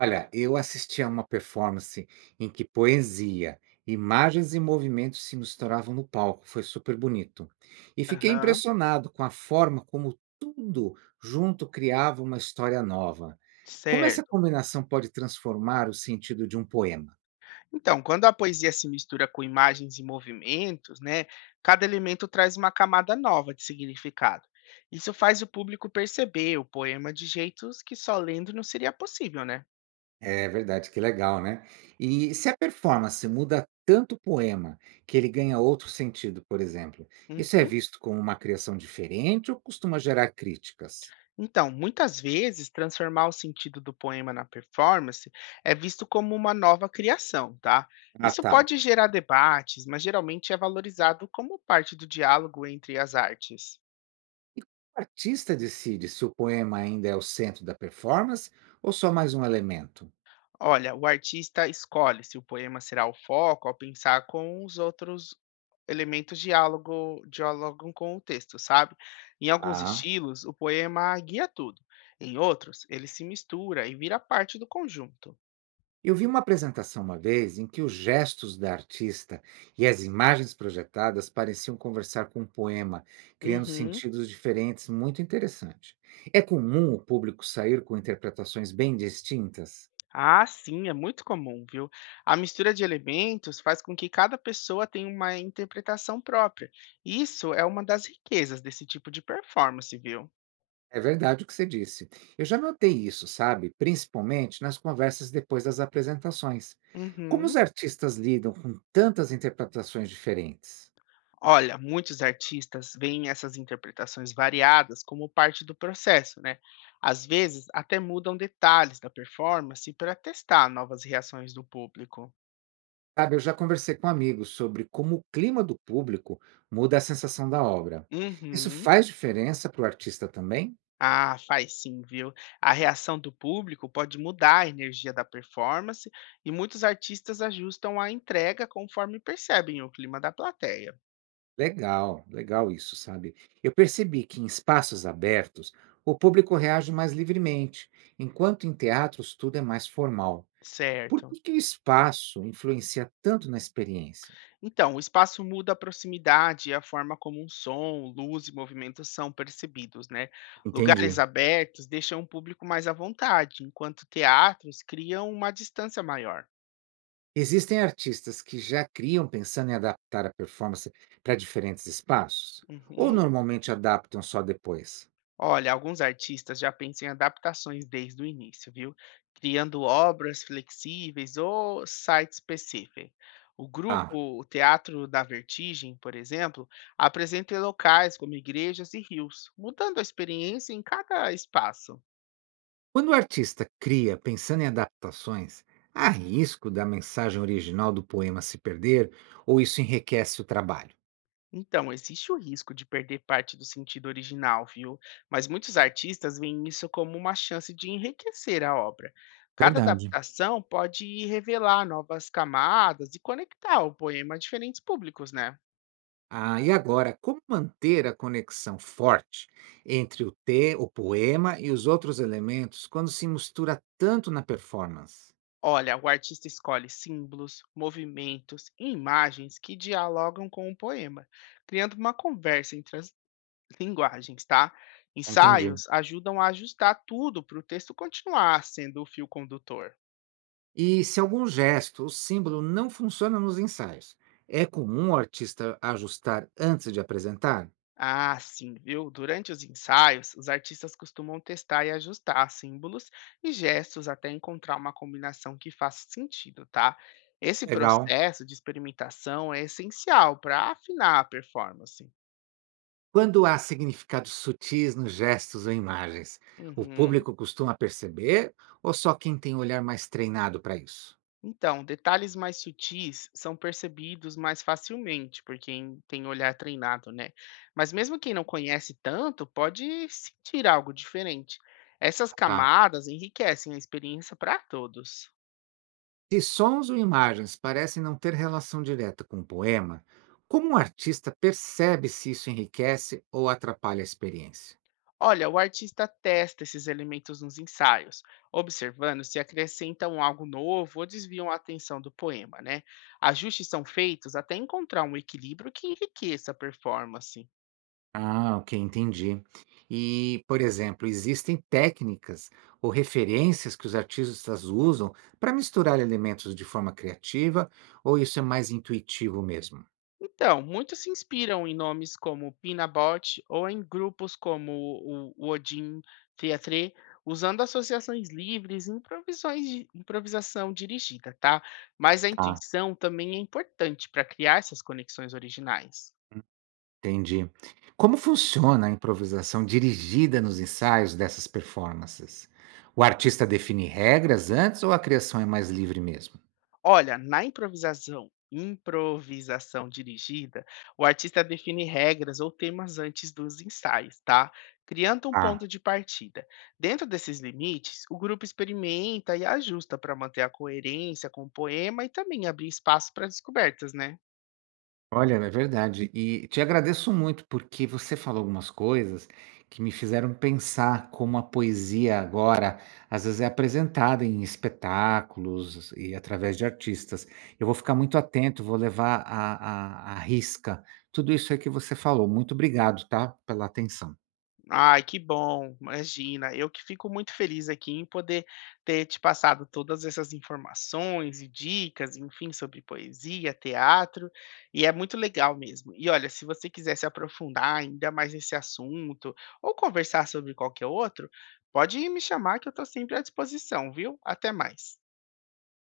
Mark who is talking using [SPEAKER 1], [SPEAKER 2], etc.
[SPEAKER 1] Olha, eu assisti a uma performance em que poesia, imagens e movimentos se misturavam no palco, foi super bonito. E fiquei
[SPEAKER 2] Aham,
[SPEAKER 1] impressionado com a forma como tudo junto criava uma história nova. Como essa
[SPEAKER 2] certo.
[SPEAKER 1] combinação pode transformar o sentido de um poema?
[SPEAKER 2] Então, quando a poesia se mistura com imagens e movimentos, né, cada elemento traz uma camada nova de significado. Isso faz o público perceber o poema de jeitos que só lendo não seria possível, né?
[SPEAKER 1] É verdade, que legal, né? E se a performance muda tanto o poema que ele ganha outro sentido, por exemplo, isso é
[SPEAKER 2] Uhum.
[SPEAKER 1] visto como uma criação diferente ou costuma gerar críticas?
[SPEAKER 2] Então, muitas vezes, transformar o sentido do poema na performance é visto como uma nova criação, tá?
[SPEAKER 1] Ah,
[SPEAKER 2] Isso
[SPEAKER 1] tá.
[SPEAKER 2] pode gerar debates, mas geralmente é valorizado como parte do diálogo entre as artes.
[SPEAKER 1] E como o artista decide se o poema ainda é o centro da performance ou só mais um elemento?
[SPEAKER 2] Olha, o artista escolhe se o poema será o foco ao pensar com os outros elementos diálogo, dialogam com o texto, sabe? Em alguns
[SPEAKER 1] Ah.
[SPEAKER 2] estilos, o poema guia tudo. Em outros, ele se mistura e vira parte do conjunto.
[SPEAKER 1] Eu vi uma apresentação uma vez em que os gestos da artista e as imagens projetadas pareciam conversar com o poema, criando
[SPEAKER 2] Uhum.
[SPEAKER 1] sentidos diferentes, muito interessante. É comum o público sair com interpretações bem distintas?
[SPEAKER 2] Ah, sim, é muito comum, viu? A mistura de elementos faz com que cada pessoa tenha uma interpretação própria. Isso é uma das riquezas desse tipo de performance, viu?
[SPEAKER 1] É verdade o que você disse. Eu já notei isso, sabe? Principalmente nas conversas depois das apresentações. Como
[SPEAKER 2] Uhum.
[SPEAKER 1] os artistas lidam com tantas interpretações diferentes?
[SPEAKER 2] Olha, muitos artistas veem essas interpretações variadas como parte do processo, né? Às vezes, até mudam detalhes da performance para testar novas reações do público.
[SPEAKER 1] Sabe, eu já conversei com amigos sobre como o clima do público muda a sensação da obra. Isso
[SPEAKER 2] Uhum.
[SPEAKER 1] faz diferença para o artista também?
[SPEAKER 2] Ah, faz sim, viu? A reação do público pode mudar a energia da performance e muitos artistas ajustam a entrega conforme percebem o clima da plateia.
[SPEAKER 1] Legal, legal isso, sabe? Eu percebi que em espaços abertos o público reage mais livremente, enquanto em teatros tudo é mais formal. Por
[SPEAKER 2] Certo.
[SPEAKER 1] que que o espaço influencia tanto na experiência?
[SPEAKER 2] Então, o espaço muda a proximidade e a forma como um som, luz e movimentos são percebidos, né? Lugares
[SPEAKER 1] Entendi.
[SPEAKER 2] abertos deixam o público mais à vontade, enquanto teatros criam uma distância maior.
[SPEAKER 1] Existem artistas que já criam pensando em adaptar a performance para diferentes espaços? Ou
[SPEAKER 2] Uhum.
[SPEAKER 1] normalmente adaptam só depois?
[SPEAKER 2] Olha, alguns artistas já pensam em adaptações desde o início, viu? Criando obras flexíveis ou sites específicos. O
[SPEAKER 1] Ah.
[SPEAKER 2] grupo o Teatro da Vertigem, por exemplo, apresenta locais como igrejas e rios, mudando a experiência em cada espaço.
[SPEAKER 1] Quando o artista cria pensando em adaptações, há risco da mensagem original do poema se perder ou isso enriquece o trabalho?
[SPEAKER 2] Então, existe o risco de perder parte do sentido original, viu? Mas muitos artistas veem isso como uma chance de enriquecer a obra. Cada
[SPEAKER 1] Verdade.
[SPEAKER 2] adaptação pode revelar novas camadas e conectar o poema a diferentes públicos, né?
[SPEAKER 1] Ah, e agora, como manter a conexão forte entre o poema e os outros elementos quando se mistura tanto na performance?
[SPEAKER 2] Olha, o artista escolhe símbolos, movimentos e imagens que dialogam com o poema, criando uma conversa entre as linguagens, tá?
[SPEAKER 1] Ah, entendi.
[SPEAKER 2] Ensaios ajudam a ajustar tudo para o texto continuar sendo o fio condutor.
[SPEAKER 1] E se algum gesto ou símbolo não funciona nos ensaios, é comum o artista ajustar antes de apresentar?
[SPEAKER 2] Ah, sim, viu? Durante os ensaios, os artistas costumam testar e ajustar símbolos e gestos até encontrar uma combinação que faça sentido, tá? Esse
[SPEAKER 1] Legal.
[SPEAKER 2] processo de experimentação é essencial para afinar a performance.
[SPEAKER 1] Quando há significados sutis nos gestos ou imagens, o
[SPEAKER 2] Uhum.
[SPEAKER 1] público costuma perceber ou só quem tem um olhar mais treinado para isso?
[SPEAKER 2] Então, detalhes mais sutis são percebidos mais facilmente por quem tem olhar treinado, né? Mas mesmo quem não conhece tanto pode sentir algo diferente. Essas
[SPEAKER 1] Tá.
[SPEAKER 2] camadas enriquecem a experiência para todos.
[SPEAKER 1] Se sons ou imagens parecem não ter relação direta com o poema, como o artista percebe se isso enriquece ou atrapalha a experiência?
[SPEAKER 2] Olha, o artista testa esses elementos nos ensaios, observando se acrescentam algo novo ou desviam a atenção do poema, né? Ajustes são feitos até encontrar um equilíbrio que enriqueça a performance.
[SPEAKER 1] Ah, ok, entendi. E, por exemplo, existem técnicas ou referências que os artistas usam para misturar elementos de forma criativa, ou isso é mais intuitivo mesmo?
[SPEAKER 2] Então, muitos se inspiram em nomes como Pinabot ou em grupos como o Odin Theatre, usando associações livres e improvisação dirigida, tá? Mas a
[SPEAKER 1] Tá.
[SPEAKER 2] intuição também é importante para criar essas conexões originais.
[SPEAKER 1] Entendi. Como funciona a improvisação dirigida nos ensaios dessas performances? O artista define regras antes ou a criação é mais livre mesmo?
[SPEAKER 2] Olha, na improvisação dirigida, o artista define regras ou temas antes dos ensaios, tá? Criando um
[SPEAKER 1] Ah,
[SPEAKER 2] ponto de partida. Dentro desses limites, o grupo experimenta e ajusta para manter a coerência com o poema e também abrir espaço para descobertas, né?
[SPEAKER 1] olha, é verdade. E te agradeço muito porque você falou algumas coisas que me fizeram pensar como a poesia agora às vezes é apresentada em espetáculos e através de artistas. Eu vou ficar muito atento, vou levar à risca tudo isso aí que você falou. Muito obrigado, tá? Pela atenção.
[SPEAKER 2] Ai, que bom, imagina. Eu que fico muito feliz aqui em poder ter te passado todas essas informações e dicas, enfim, sobre poesia, teatro, e é muito legal mesmo. E olha, se você quiser se aprofundar ainda mais nesse assunto ou conversar sobre qualquer outro, pode me chamar que eu estou sempre à disposição, viu? Até mais.